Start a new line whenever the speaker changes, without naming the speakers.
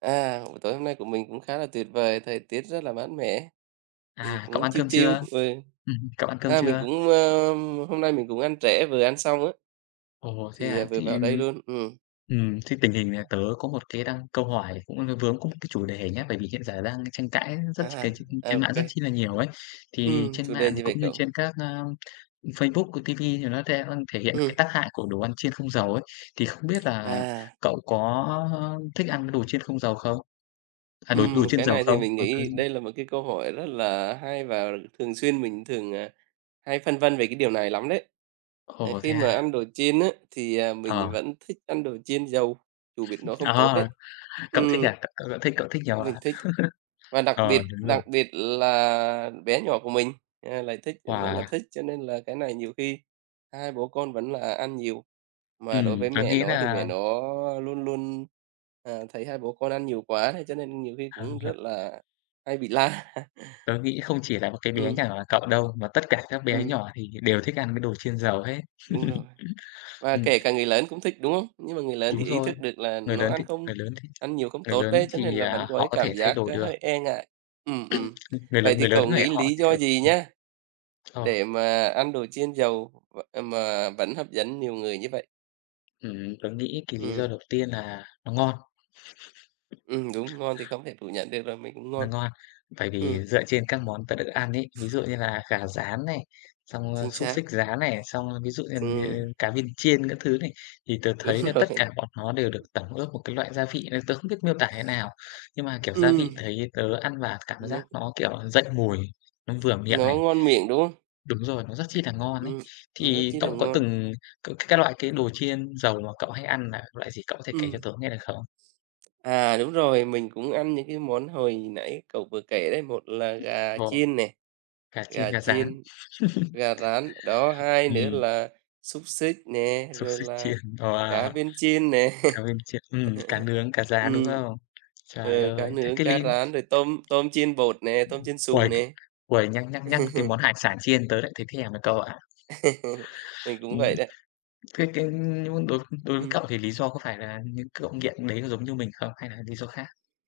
À, buổi tối hôm nay của mình cũng khá là tuyệt vời, thời tiết rất là mát mẻ, thì
À, cậu
cũng
ăn
chill
cơm
chill
chưa?
vừa
Ừm hưm, cậu ăn cơm
a, mình
chưa?
cũng, ơ, hôm nay mình cũng ăn trễ, vừa ăn xong á.
Ồ, thế
Thì, à,
hả?
vừa
Thế,
vào đây
ừm
luôn, ừm.
ừm, thế tình hình là tớ có một cái đăng câu hỏi cũng, ờ, vướng cũng cái chủ đề nhá, bởi vì hiện giờ đang tranh cãi rất
A
c tr
ha,
trên
ô
mạng
kê.
rất chi là nhiều ấy. Thì
Ừm,
trên
chủ đề
mạng thì
gì vậy
cũng như
cậu?
trên các, a, Facebook, rồi ti vi thì nó the thể hiện
Ừm.
cái tác hại của đồ ăn chiên không dầu ấy, thì không biết là
À.
cậu có, ơ, thích ăn cái đồ chiên không dầu không? À, đồ
Ừm,
đồ
một
chiên
cái
dầu
này thì
không?
mình nghĩ
[unintelligible]
đây là một cái câu hỏi rất là hay và thường xuyên mình thường, à, hay phân vân về cái điều này lắm đấy. Ờ,
Ồ,
khi
thế
mà
à?
ăn đồ chiên á thì
Ờ.
mình vẫn thích ăn đồ chiên dầu, dù biết nó không tốt
À,
đấy.
cậu thích
Ừm.
à, c cậu cậu thích cậu thích nhiều à?
Mình thích, và đặc
Ờ,
biệt
đúng rồi.
đặc biệt là bé nhỏ của mình, à, lại thích rất là
Wow!
thích cho nên là cái này nhiều khi hai bố con vẫn là ăn nhiều. Mà đối
Ừm,
với
tớ
mẹ
nghĩ
nó thì mẹ
là
nó luôn luôn, à, thấy hai bố con ăn nhiều quá hay cho nên nhiều khi
Hay
cũng
nhỉ?
rất là hay bị la.
Tớ nghĩ không chỉ là một cái bé nhà
Ừm.
cậu đâu, mà tất cả các bé
Ừm.
nhỏ thì hiện đều thích ăn mấy đồ chiên dầu hết.
Đúng rồi. Và
Ừm.
kể cả người lớn cũng thích, đúng không? Nhưng mà người lớn thì
Đúng
ý
rồi.
thức được là
Người
nó
lớn
ăn
thì
không
người lớn thì
ăn nhiều không
người
tốt
lớn
đấy, cho nên
thì,
là vẫn
à,
có cái
họ có
cảm
thể thay
giác
đổi được.
hơi e ngại. Ừm,
Ưm,
ừm,
người
vậy
lớn
thì
người lớn
cậu
có thể
nghĩ
họ
lý
thì,
do
kiểu
gì
ừm.
nha
Ờ.
để mà ăn đồ chiên dầu v ờ, mà vẫn hấp dẫn nhiều người như vậy?
Ừm, tớ nghĩ cái lý do
Ừm.
đầu tiên là nó ngon.
Ừm, đúng, ngon thì không thể phủ nhận được rồi, mình cũng
Nó
ngon.
ngon. Bởi
Ừm.
vì dựa trên các món tớ được ăn ấy, ví dụ như là gà rán này, xong
Chính
xúc
xác.
xích rán này, xong ví dụ, ưm,
Ừm.
như cá viên chiên các thứ này, thì tớ
Đúng
thấy là tất
rồi.
cả bọn nó đều được tẩm ướp một cái loại gia vị, ờ, tớ không biết miêu tả thế nào, nhưng mà, kiểu, gia vị
Ừm.
thấy tớ ăn vào cảm giác
Núc
nó, kiểu, dậy mùi, nó vừa miệng
Nó
này.
ngon miệng, đúng không?
Đúng rồi, nó rất chi là ngon ấy.
Ừm, nó rất
Thì
chi là
cậu có
ngon.
từng c cái loại cái đồ chiên dầu mà cậu hay ăn là loại gì, cậu có thể kể cho
Ừm.
tớ nghe được không?
À, đúng rồi, mình cũng ăn những cái món hồi nãy cậu vừa kể đấy, một là gà
Ồ,
chiên nè,
gà chiên,
gà
gà rán.
chiên, gà rán. Đó, hai nữa
Ừm.
là xúc xích nè,
Xúc
rồi
xích
là
chiên,
cá
wow,
viên chiên nè.
cá viên chiên, ừm, cá nướng, cá rán, đúng
Ừm,
không? Trời
ờ, cá
ơi, chắc
nướng,
cái
cá
lin
rán, rồi tôm tôm chiên bột nè, tôm chiên xù
uầy, c
nè.
uầy, nhắc nhắc nhắc cái món hải sản chiên tớ lại thấy thèm nè cậu ạ.
Mình cũng
Ừm.
vậy đấy.
Thế cái, ưm, nh đối đối với
Ừm.
cậu thì lý do có phải là những cậu nghiện đấy có giống như mình không, hay là lý do khác?